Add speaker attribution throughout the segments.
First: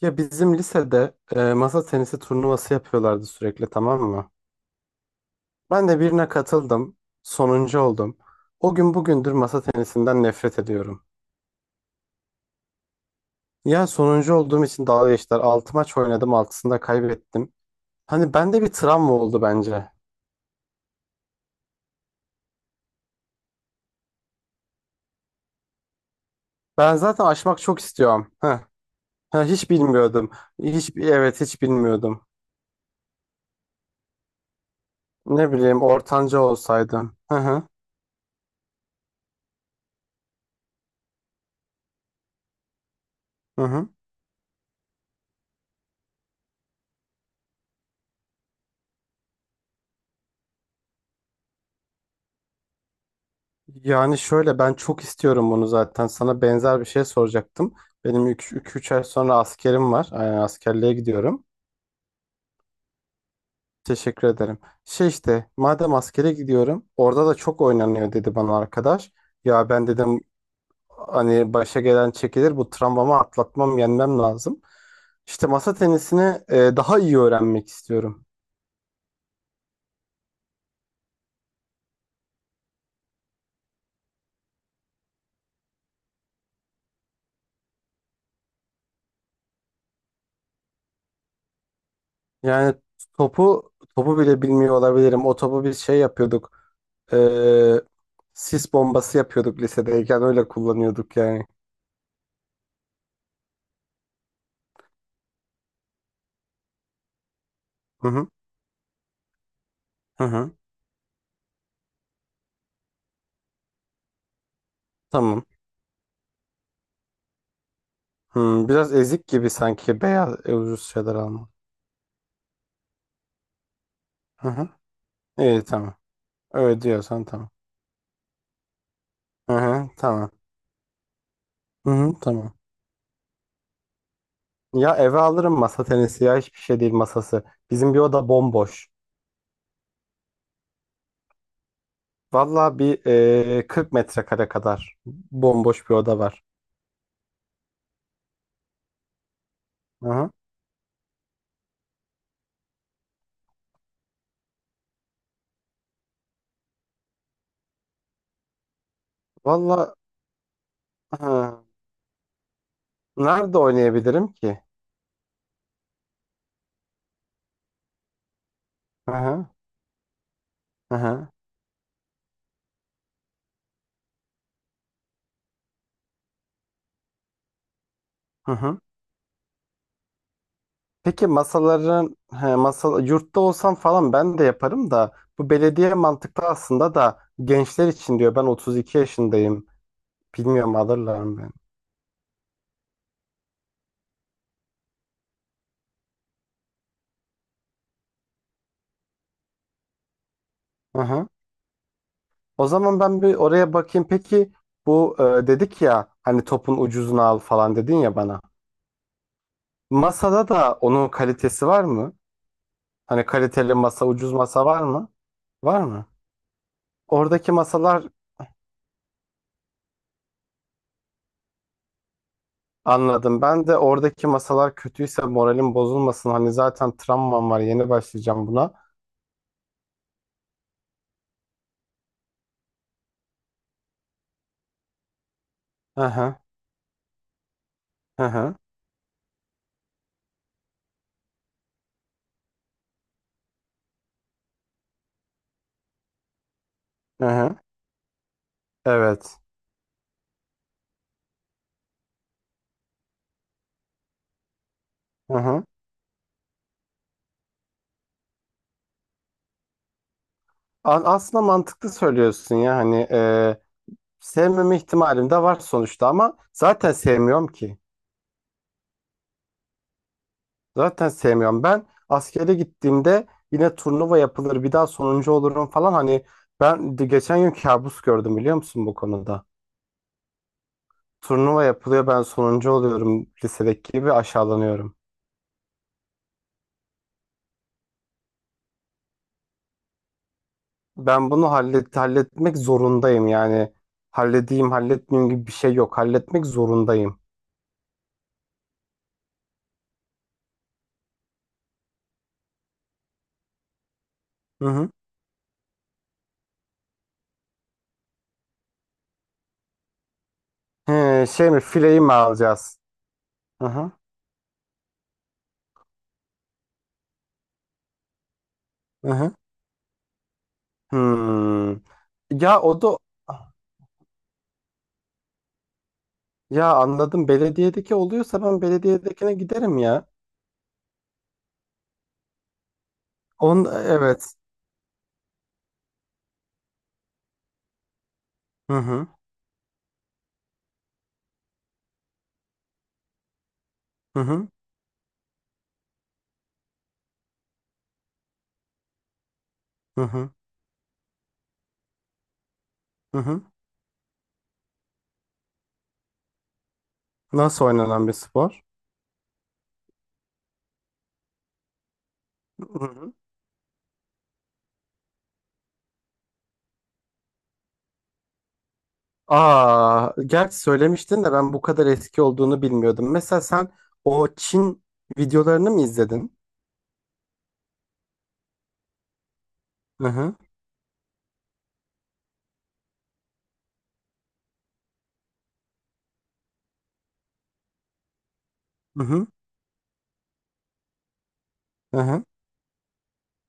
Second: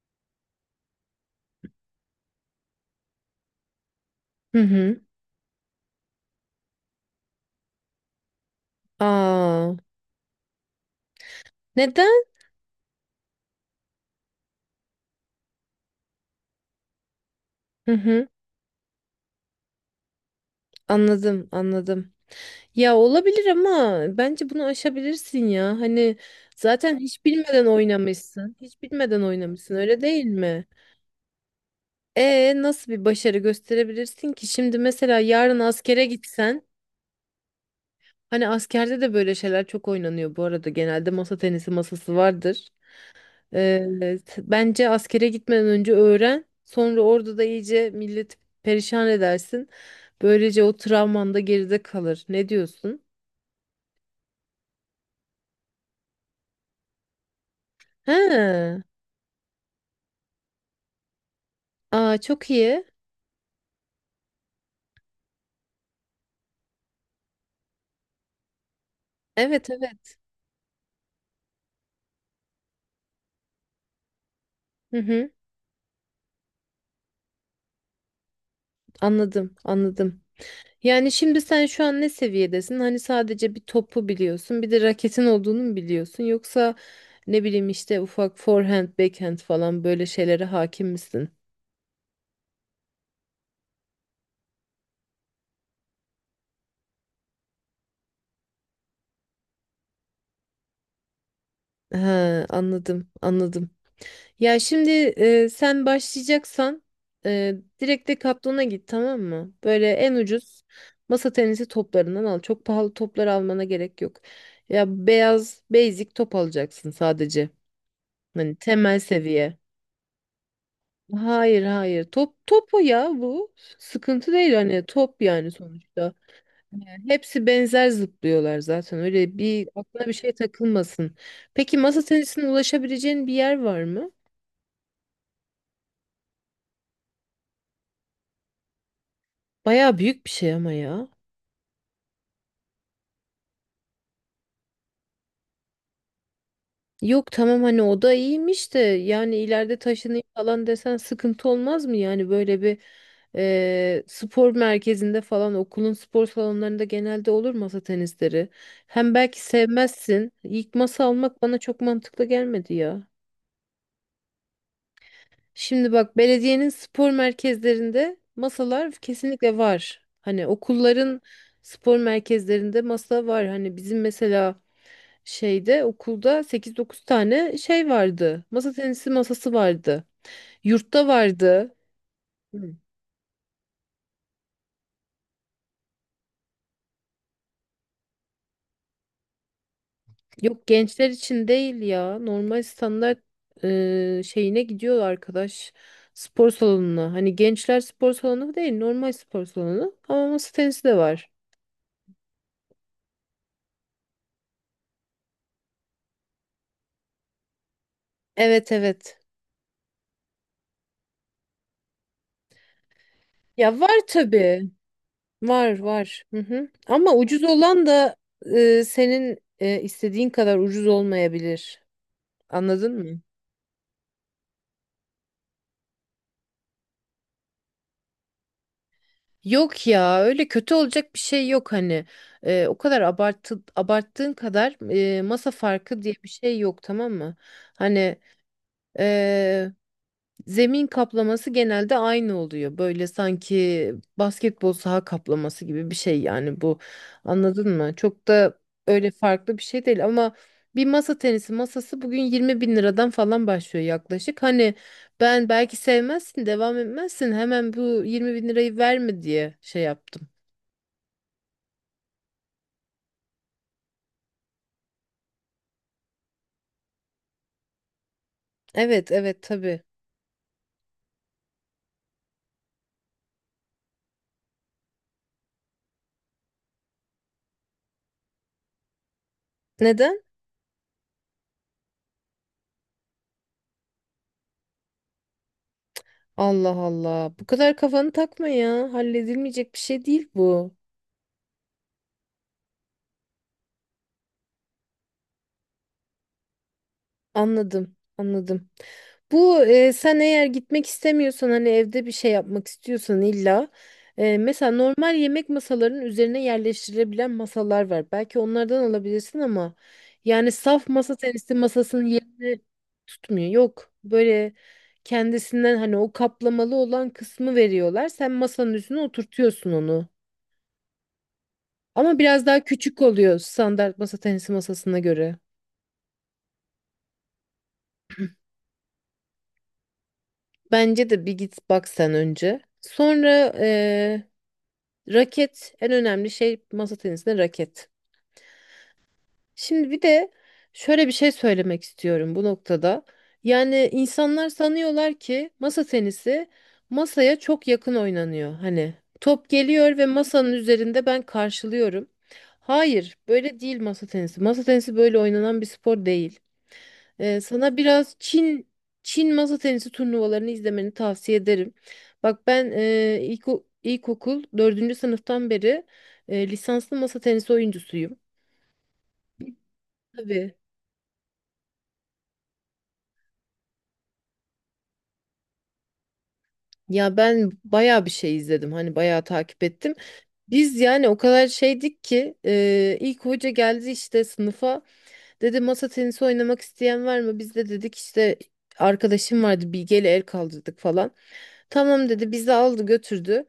Speaker 1: Ya bizim lisede masa tenisi turnuvası yapıyorlardı sürekli tamam mı?
Speaker 2: Hı hı.
Speaker 1: Ben de birine katıldım. Sonuncu oldum. O gün bugündür masa
Speaker 2: Aa,
Speaker 1: tenisinden nefret ediyorum.
Speaker 2: neden?
Speaker 1: Ya sonuncu olduğum için dalga geçtiler. 6 maç oynadım, 6'sında kaybettim.
Speaker 2: Hı hı.
Speaker 1: Hani bende bir travma oldu bence.
Speaker 2: Anladım, anladım. Ya olabilir ama bence bunu aşabilirsin ya. Hani
Speaker 1: Ben
Speaker 2: zaten
Speaker 1: zaten
Speaker 2: hiç
Speaker 1: aşmak
Speaker 2: bilmeden
Speaker 1: çok istiyorum.
Speaker 2: oynamışsın.
Speaker 1: Heh.
Speaker 2: Hiç bilmeden
Speaker 1: Ha, hiç
Speaker 2: oynamışsın, öyle değil
Speaker 1: bilmiyordum.
Speaker 2: mi?
Speaker 1: Hiç, evet hiç bilmiyordum.
Speaker 2: E nasıl bir başarı gösterebilirsin ki? Şimdi mesela
Speaker 1: Ne
Speaker 2: yarın
Speaker 1: bileyim
Speaker 2: askere
Speaker 1: ortanca
Speaker 2: gitsen,
Speaker 1: olsaydım. Hı hı.
Speaker 2: hani askerde de böyle şeyler çok oynanıyor bu arada. Genelde masa tenisi masası vardır.
Speaker 1: Hı hı.
Speaker 2: Evet, bence askere gitmeden önce öğren. Sonra orada da iyice milleti perişan edersin. Böylece o travman da geride kalır. Ne diyorsun?
Speaker 1: Yani şöyle ben çok istiyorum bunu zaten. Sana benzer bir şey soracaktım. Benim 2
Speaker 2: He.
Speaker 1: 3 ay sonra askerim var. Yani askerliğe gidiyorum.
Speaker 2: Aa, çok iyi.
Speaker 1: Teşekkür ederim. Şey işte madem askere gidiyorum orada da çok oynanıyor dedi bana arkadaş. Ya
Speaker 2: Evet,
Speaker 1: ben
Speaker 2: evet.
Speaker 1: dedim hani başa gelen çekilir bu travmamı atlatmam yenmem lazım.
Speaker 2: Hı hı,
Speaker 1: İşte masa tenisini daha iyi öğrenmek istiyorum.
Speaker 2: anladım, anladım. Yani şimdi sen şu an ne seviyedesin? Hani sadece bir topu biliyorsun, bir de raketin olduğunu mu biliyorsun? Yoksa ne bileyim işte ufak forehand, backhand falan böyle şeylere hakim misin?
Speaker 1: Yani topu topu bile bilmiyor olabilirim. O topu biz şey yapıyorduk. Ee, Sis bombası yapıyorduk lisedeyken öyle kullanıyorduk yani.
Speaker 2: Ha, anladım, anladım. Ya şimdi, sen başlayacaksan, e, direkt
Speaker 1: Hı hı.
Speaker 2: Decathlon'a git, tamam mı? Böyle en
Speaker 1: Hı hı.
Speaker 2: ucuz masa tenisi toplarından al. Çok pahalı toplar almana gerek yok. Ya
Speaker 1: Tamam.
Speaker 2: beyaz basic top alacaksın sadece. Hani
Speaker 1: Hmm, biraz
Speaker 2: temel
Speaker 1: ezik gibi
Speaker 2: seviye.
Speaker 1: sanki beyaz ucuz şeyler alma.
Speaker 2: Hayır hayır, top topu ya bu. Sıkıntı
Speaker 1: Hı
Speaker 2: değil
Speaker 1: hı.
Speaker 2: hani, top yani
Speaker 1: İyi tamam.
Speaker 2: sonuçta.
Speaker 1: Öyle
Speaker 2: Yani
Speaker 1: diyorsan
Speaker 2: hepsi
Speaker 1: tamam.
Speaker 2: benzer zıplıyorlar zaten. Öyle
Speaker 1: Hı
Speaker 2: bir
Speaker 1: hı.
Speaker 2: aklına bir
Speaker 1: Tamam.
Speaker 2: şey takılmasın. Peki
Speaker 1: Hı
Speaker 2: masa
Speaker 1: hı.
Speaker 2: tenisine
Speaker 1: Tamam.
Speaker 2: ulaşabileceğin bir yer var mı?
Speaker 1: Ya eve alırım masa tenisi ya hiçbir şey değil masası. Bizim bir oda bomboş.
Speaker 2: Baya büyük bir şey ama ya.
Speaker 1: Valla bir 40 metrekare kadar bomboş bir oda var.
Speaker 2: Yok tamam, hani o da iyiymiş de yani ileride
Speaker 1: Hı
Speaker 2: taşınayım
Speaker 1: hı.
Speaker 2: falan desen sıkıntı olmaz mı? Yani böyle bir spor merkezinde falan, okulun spor salonlarında genelde olur masa tenisleri. Hem belki
Speaker 1: Valla
Speaker 2: sevmezsin. İlk masa almak bana
Speaker 1: hı.
Speaker 2: çok mantıklı gelmedi ya.
Speaker 1: Nerede oynayabilirim ki?
Speaker 2: Şimdi bak, belediyenin spor merkezlerinde masalar
Speaker 1: Hı hı.
Speaker 2: kesinlikle var. Hani
Speaker 1: Hı
Speaker 2: okulların
Speaker 1: hı.
Speaker 2: spor merkezlerinde masa var. Hani bizim mesela şeyde okulda sekiz dokuz tane şey vardı.
Speaker 1: Hı
Speaker 2: Masa
Speaker 1: hı.
Speaker 2: tenisi masası vardı. Yurtta
Speaker 1: Peki
Speaker 2: vardı.
Speaker 1: masaların he,
Speaker 2: Hı.
Speaker 1: masa, yurtta olsam falan ben de yaparım da bu belediye mantıklı aslında da gençler için diyor ben 32 yaşındayım
Speaker 2: Yok,
Speaker 1: bilmiyorum
Speaker 2: gençler
Speaker 1: alırlar mı
Speaker 2: için
Speaker 1: beni.
Speaker 2: değil ya. Normal standart şeyine gidiyor arkadaş. Spor salonuna. Hani gençler spor salonu değil, normal spor salonu. Ama masa tenisi de
Speaker 1: Hı hı.
Speaker 2: var.
Speaker 1: O zaman ben bir oraya bakayım peki bu dedik ya hani topun ucuzunu al falan dedin ya bana.
Speaker 2: Evet evet.
Speaker 1: Masada da onun kalitesi var mı? Hani kaliteli
Speaker 2: Ya var
Speaker 1: masa ucuz
Speaker 2: tabii.
Speaker 1: masa var mı?
Speaker 2: Var
Speaker 1: Var mı?
Speaker 2: var. Hı hı. Ama ucuz
Speaker 1: Oradaki
Speaker 2: olan
Speaker 1: masalar
Speaker 2: da, senin istediğin kadar ucuz olmayabilir. Anladın mı?
Speaker 1: anladım. Ben de oradaki masalar kötüyse moralim bozulmasın. Hani zaten travmam var yeni başlayacağım buna.
Speaker 2: Yok ya, öyle kötü olacak bir şey yok hani. O kadar abarttığın kadar, masa farkı diye bir
Speaker 1: Aha,
Speaker 2: şey yok, tamam mı? Hani,
Speaker 1: aha,
Speaker 2: e, zemin kaplaması genelde aynı oluyor, böyle sanki basketbol saha kaplaması gibi bir şey yani bu,
Speaker 1: aha.
Speaker 2: anladın mı? Çok da öyle
Speaker 1: Evet.
Speaker 2: farklı bir şey değil, ama bir masa tenisi masası bugün 20 bin liradan falan başlıyor yaklaşık, hani ben
Speaker 1: Aha.
Speaker 2: belki sevmezsin devam etmezsin hemen bu 20 bin lirayı verme diye şey yaptım.
Speaker 1: Aslında mantıklı söylüyorsun ya hani sevmeme ihtimalim de var sonuçta ama zaten sevmiyorum ki.
Speaker 2: Evet evet tabii.
Speaker 1: Zaten sevmiyorum. Ben askere gittiğimde yine turnuva yapılır bir daha sonuncu olurum falan hani ben de geçen gün kabus gördüm biliyor musun bu konuda.
Speaker 2: Neden?
Speaker 1: Turnuva yapılıyor ben sonuncu oluyorum lisedeki gibi aşağılanıyorum.
Speaker 2: Allah Allah. Bu kadar kafanı takma ya. Halledilmeyecek bir şey değil bu.
Speaker 1: Ben bunu halletmek zorundayım yani. Halledeyim halletmeyeyim gibi bir şey yok. Halletmek zorundayım.
Speaker 2: Anladım, anladım. Bu, sen eğer gitmek istemiyorsan, hani evde bir şey yapmak istiyorsan illa,
Speaker 1: Hı
Speaker 2: mesela
Speaker 1: hı.
Speaker 2: normal yemek masalarının üzerine yerleştirilebilen masalar var. Belki onlardan alabilirsin ama yani saf masa
Speaker 1: He, şey
Speaker 2: tenisi
Speaker 1: mi fileyi
Speaker 2: masasının
Speaker 1: mi
Speaker 2: yerini
Speaker 1: alacağız?
Speaker 2: tutmuyor.
Speaker 1: Hı hı.
Speaker 2: Yok. Böyle kendisinden, hani o kaplamalı olan kısmı veriyorlar. Sen masanın üstüne
Speaker 1: Hı hı.
Speaker 2: oturtuyorsun onu.
Speaker 1: Hmm.
Speaker 2: Ama biraz
Speaker 1: Ya
Speaker 2: daha
Speaker 1: o da
Speaker 2: küçük oluyor standart masa tenisi masasına göre.
Speaker 1: ya anladım belediyedeki oluyorsa ben belediyedekine giderim ya.
Speaker 2: Bence de bir git bak sen önce. Sonra
Speaker 1: On evet.
Speaker 2: raket en önemli şey masa tenisinde, raket.
Speaker 1: Hı hı.
Speaker 2: Şimdi bir de şöyle bir şey söylemek istiyorum bu noktada. Yani
Speaker 1: Hı
Speaker 2: insanlar
Speaker 1: hı.
Speaker 2: sanıyorlar ki masa tenisi masaya çok yakın oynanıyor. Hani top geliyor
Speaker 1: Hı
Speaker 2: ve
Speaker 1: hı.
Speaker 2: masanın üzerinde ben karşılıyorum. Hayır,
Speaker 1: Hı hı.
Speaker 2: böyle değil masa tenisi. Masa tenisi böyle oynanan bir spor değil.
Speaker 1: Nasıl
Speaker 2: Sana
Speaker 1: oynanan bir
Speaker 2: biraz
Speaker 1: spor?
Speaker 2: Çin masa tenisi turnuvalarını izlemeni tavsiye ederim. Bak ben,
Speaker 1: Hı hı.
Speaker 2: ilkokul dördüncü sınıftan beri lisanslı masa tenisi oyuncusuyum.
Speaker 1: Aa,
Speaker 2: Tabii.
Speaker 1: gerçi söylemiştin de ben bu kadar eski olduğunu bilmiyordum. Mesela sen o Çin videolarını mı izledin?
Speaker 2: Ya ben bayağı bir şey izledim. Hani bayağı takip ettim.
Speaker 1: Hı hı.
Speaker 2: Biz yani o kadar şeydik ki, ilk hoca geldi işte sınıfa. Dedi masa tenisi oynamak isteyen var mı? Biz de dedik işte
Speaker 1: Hı hı.
Speaker 2: arkadaşım vardı Bilge ile el kaldırdık falan.
Speaker 1: Hı
Speaker 2: Tamam
Speaker 1: hı.
Speaker 2: dedi, bizi aldı götürdü.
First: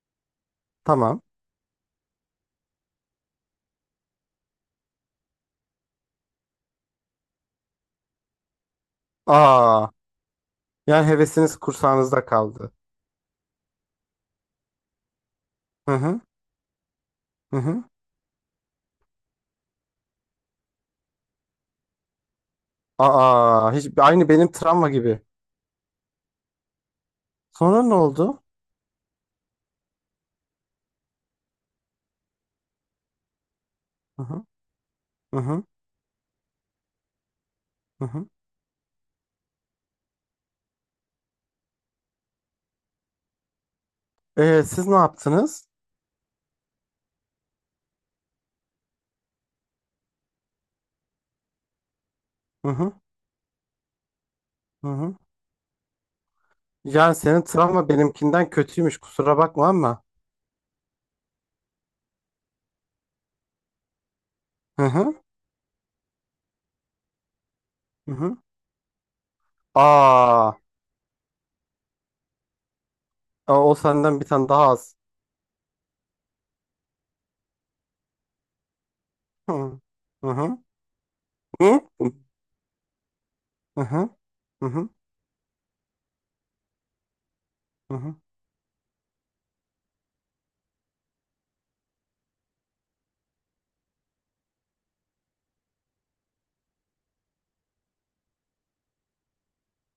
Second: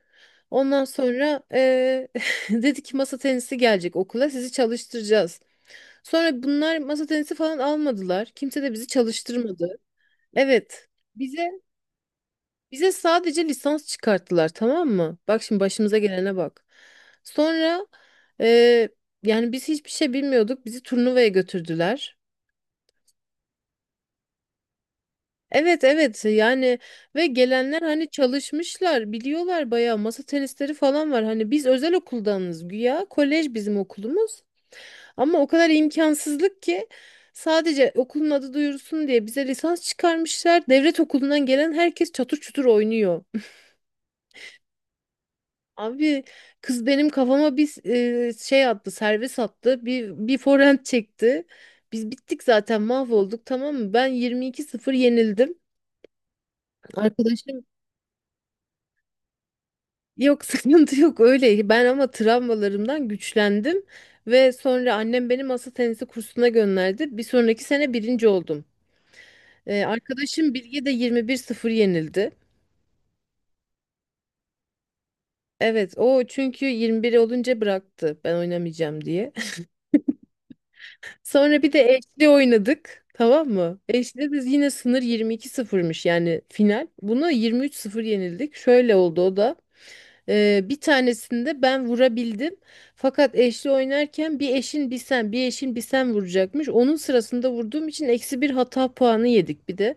Speaker 2: Ondan
Speaker 1: Tamam.
Speaker 2: sonra dedi ki masa tenisi gelecek okula sizi çalıştıracağız. Sonra bunlar masa tenisi falan almadılar. Kimse de bizi çalıştırmadı.
Speaker 1: Aa,
Speaker 2: Evet,
Speaker 1: yani
Speaker 2: bize
Speaker 1: hevesiniz kursağınızda kaldı.
Speaker 2: bize sadece lisans çıkarttılar, tamam mı? Bak şimdi
Speaker 1: Hı
Speaker 2: başımıza
Speaker 1: hı.
Speaker 2: gelene bak.
Speaker 1: Hı hı.
Speaker 2: Sonra eee, yani biz hiçbir şey bilmiyorduk, bizi turnuvaya götürdüler.
Speaker 1: Aa, hiç aynı benim travma gibi.
Speaker 2: Evet evet yani, ve gelenler
Speaker 1: Sonra ne
Speaker 2: hani
Speaker 1: oldu?
Speaker 2: çalışmışlar biliyorlar, bayağı masa tenisleri falan var hani, biz özel okuldanız güya, kolej bizim
Speaker 1: Hı
Speaker 2: okulumuz,
Speaker 1: hı
Speaker 2: ama
Speaker 1: hı
Speaker 2: o
Speaker 1: hı.
Speaker 2: kadar imkansızlık ki sadece
Speaker 1: Hı hı.
Speaker 2: okulun adı duyursun diye bize lisans çıkarmışlar, devlet okulundan gelen herkes çatır çutur oynuyor.
Speaker 1: Siz ne yaptınız?
Speaker 2: Abi, kız benim kafama bir şey attı, servis attı, bir forehand çekti, biz bittik
Speaker 1: Hı
Speaker 2: zaten,
Speaker 1: hı
Speaker 2: mahvolduk, tamam mı, ben
Speaker 1: hı
Speaker 2: 22-0
Speaker 1: hı.
Speaker 2: yenildim.
Speaker 1: Yani senin
Speaker 2: Arkadaşım
Speaker 1: travma benimkinden kötüymüş kusura bakma ama.
Speaker 2: Yok, sıkıntı yok öyle. Ben ama travmalarımdan güçlendim ve
Speaker 1: Hı
Speaker 2: sonra
Speaker 1: hı
Speaker 2: annem beni masa tenisi kursuna gönderdi. Bir sonraki sene
Speaker 1: hı
Speaker 2: birinci
Speaker 1: hı.
Speaker 2: oldum.
Speaker 1: Aa,
Speaker 2: Arkadaşım Bilge de 21-0 yenildi.
Speaker 1: aa, o senden bir tane daha az.
Speaker 2: Evet o çünkü 21 olunca bıraktı, ben oynamayacağım diye.
Speaker 1: Hı hı hı
Speaker 2: Sonra bir
Speaker 1: hı
Speaker 2: de eşli oynadık, tamam mı?
Speaker 1: hı hı
Speaker 2: Eşli de yine sınır 22-0'mış yani, final. Buna
Speaker 1: hı
Speaker 2: 23-0
Speaker 1: hı.
Speaker 2: yenildik. Şöyle oldu o da. Bir tanesinde ben vurabildim. Fakat eşli oynarken bir eşin bir sen, bir eşin bir sen vuracakmış. Onun sırasında vurduğum için eksi bir hata puanı yedik bir de.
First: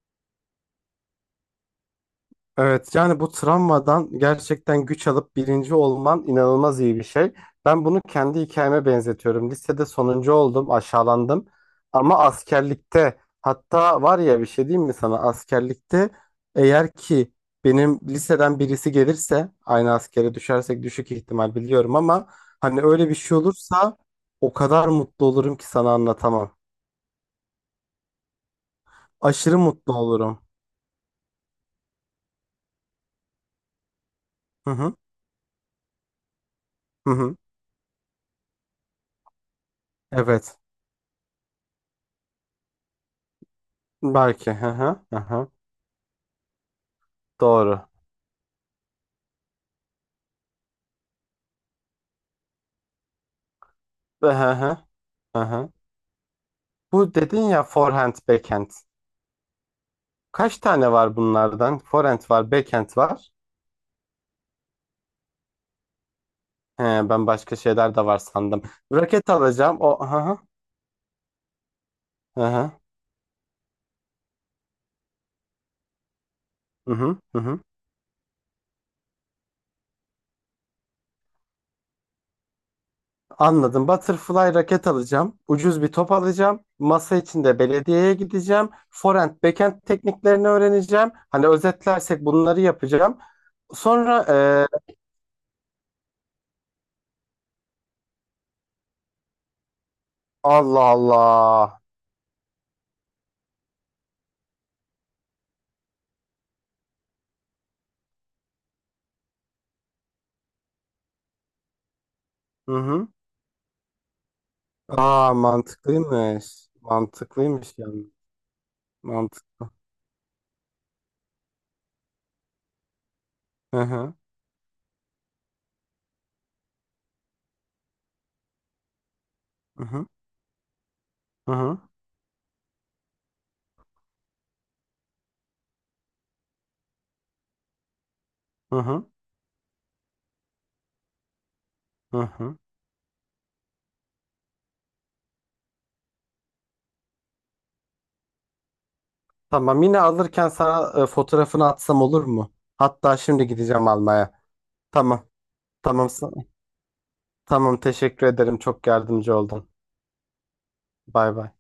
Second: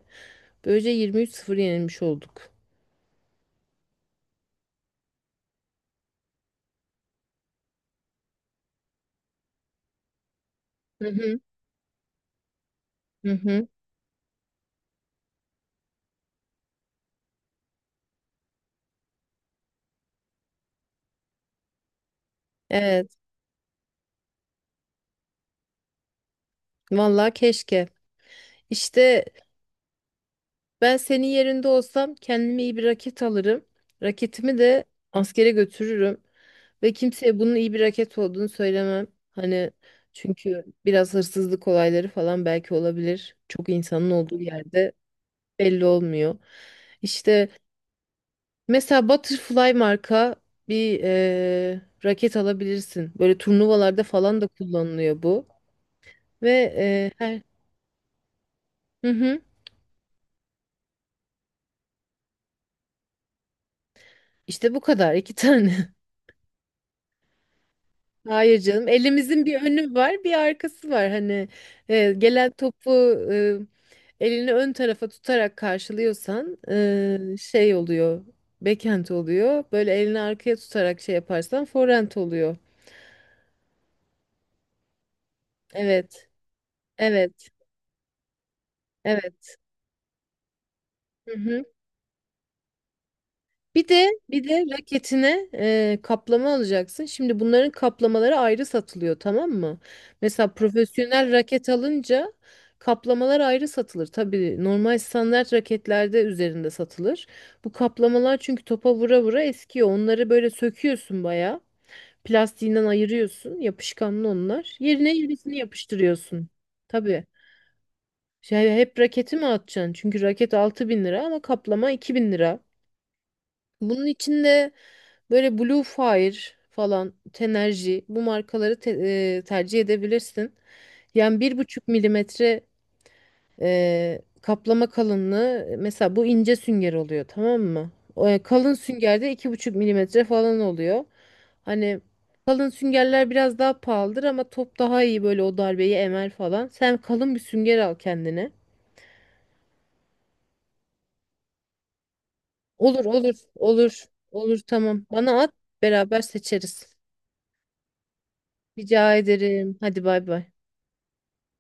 Speaker 2: Böylece 23 sıfır yenilmiş olduk.
Speaker 1: Evet yani bu travmadan gerçekten güç alıp birinci olman inanılmaz iyi bir şey. Ben bunu kendi hikayeme benzetiyorum. Lisede sonuncu oldum,
Speaker 2: Hı hı.
Speaker 1: aşağılandım. Ama askerlikte
Speaker 2: Hı hı.
Speaker 1: hatta var ya bir şey diyeyim mi sana? Askerlikte eğer ki benim liseden birisi gelirse aynı askere düşersek düşük ihtimal biliyorum ama hani öyle bir
Speaker 2: Evet.
Speaker 1: şey olursa o kadar mutlu olurum ki sana anlatamam.
Speaker 2: Vallahi keşke. İşte
Speaker 1: Aşırı mutlu olurum.
Speaker 2: ben senin yerinde olsam kendime iyi bir raket alırım. Raketimi
Speaker 1: Hı
Speaker 2: de
Speaker 1: hı.
Speaker 2: askere götürürüm. Ve
Speaker 1: Hı hı.
Speaker 2: kimseye bunun iyi bir raket olduğunu söylemem. Hani
Speaker 1: Evet.
Speaker 2: çünkü biraz hırsızlık olayları falan belki olabilir. Çok insanın olduğu
Speaker 1: Belki. Hı
Speaker 2: yerde
Speaker 1: hı. Hı hı.
Speaker 2: belli olmuyor. İşte
Speaker 1: Doğru.
Speaker 2: mesela Butterfly marka bir raket alabilirsin. Böyle turnuvalarda
Speaker 1: Hı
Speaker 2: falan da
Speaker 1: hı
Speaker 2: kullanılıyor
Speaker 1: hı
Speaker 2: bu.
Speaker 1: hı.
Speaker 2: Ve
Speaker 1: Bu
Speaker 2: eee,
Speaker 1: dedin
Speaker 2: her...
Speaker 1: ya forehand, backhand.
Speaker 2: Hı hı.
Speaker 1: Kaç tane var bunlardan? Forehand var, backhand var.
Speaker 2: İşte bu kadar, iki tane.
Speaker 1: He, ben başka şeyler de var
Speaker 2: Hayır
Speaker 1: sandım.
Speaker 2: canım.
Speaker 1: Raket
Speaker 2: Elimizin bir
Speaker 1: alacağım.
Speaker 2: önü
Speaker 1: O
Speaker 2: var,
Speaker 1: hı
Speaker 2: bir
Speaker 1: hı
Speaker 2: arkası var. Hani,
Speaker 1: hı
Speaker 2: gelen
Speaker 1: hı.
Speaker 2: topu, e, elini ön tarafa tutarak karşılıyorsan,
Speaker 1: Hı hı, hı hı.
Speaker 2: şey oluyor. Backhand oluyor. Böyle elini arkaya tutarak şey yaparsan forehand oluyor.
Speaker 1: Anladım. Butterfly raket alacağım. Ucuz bir top
Speaker 2: Evet.
Speaker 1: alacağım. Masa
Speaker 2: Evet.
Speaker 1: içinde belediyeye gideceğim. Forehand,
Speaker 2: Evet.
Speaker 1: backhand tekniklerini öğreneceğim.
Speaker 2: Hı
Speaker 1: Hani
Speaker 2: hı.
Speaker 1: özetlersek bunları yapacağım.
Speaker 2: Bir de
Speaker 1: Sonra
Speaker 2: bir de raketine, kaplama alacaksın. Şimdi bunların kaplamaları ayrı satılıyor, tamam mı? Mesela
Speaker 1: Allah
Speaker 2: profesyonel raket
Speaker 1: Allah.
Speaker 2: alınca kaplamalar ayrı satılır. Tabii normal standart raketlerde üzerinde satılır. Bu kaplamalar çünkü topa vura vura eskiyor. Onları böyle söküyorsun bayağı.
Speaker 1: Hı
Speaker 2: Plastiğinden
Speaker 1: hı.
Speaker 2: ayırıyorsun. Yapışkanlı onlar. Yerine
Speaker 1: Aa
Speaker 2: yenisini
Speaker 1: mantıklıymış.
Speaker 2: yapıştırıyorsun. Tabii.
Speaker 1: Mantıklıymış yani.
Speaker 2: Şey, hep raketi mi
Speaker 1: Mantıklı.
Speaker 2: atacaksın? Çünkü raket 6.000 lira ama kaplama 2.000 lira.
Speaker 1: Hı
Speaker 2: Bunun
Speaker 1: hı.
Speaker 2: içinde böyle Blue Fire falan, Tenergy, bu markaları tercih
Speaker 1: Hı hı.
Speaker 2: edebilirsin. Yani
Speaker 1: Hı
Speaker 2: bir
Speaker 1: hı.
Speaker 2: buçuk milimetre kaplama kalınlığı, mesela bu ince sünger oluyor, tamam mı? O, kalın
Speaker 1: Hı hı.
Speaker 2: süngerde 2,5 mm falan oluyor. Hani
Speaker 1: Hı hı.
Speaker 2: kalın süngerler biraz daha pahalıdır ama top daha iyi böyle o darbeyi emer falan. Sen kalın bir sünger al kendine.
Speaker 1: Tamam yine alırken sana fotoğrafını atsam olur mu?
Speaker 2: Olur
Speaker 1: Hatta
Speaker 2: olur
Speaker 1: şimdi gideceğim
Speaker 2: olur
Speaker 1: almaya.
Speaker 2: olur, tamam
Speaker 1: Tamam.
Speaker 2: bana at,
Speaker 1: Tamam.
Speaker 2: beraber seçeriz.
Speaker 1: Tamam teşekkür ederim. Çok
Speaker 2: Rica
Speaker 1: yardımcı oldun.
Speaker 2: ederim. Hadi bay bay.
Speaker 1: Bay bay.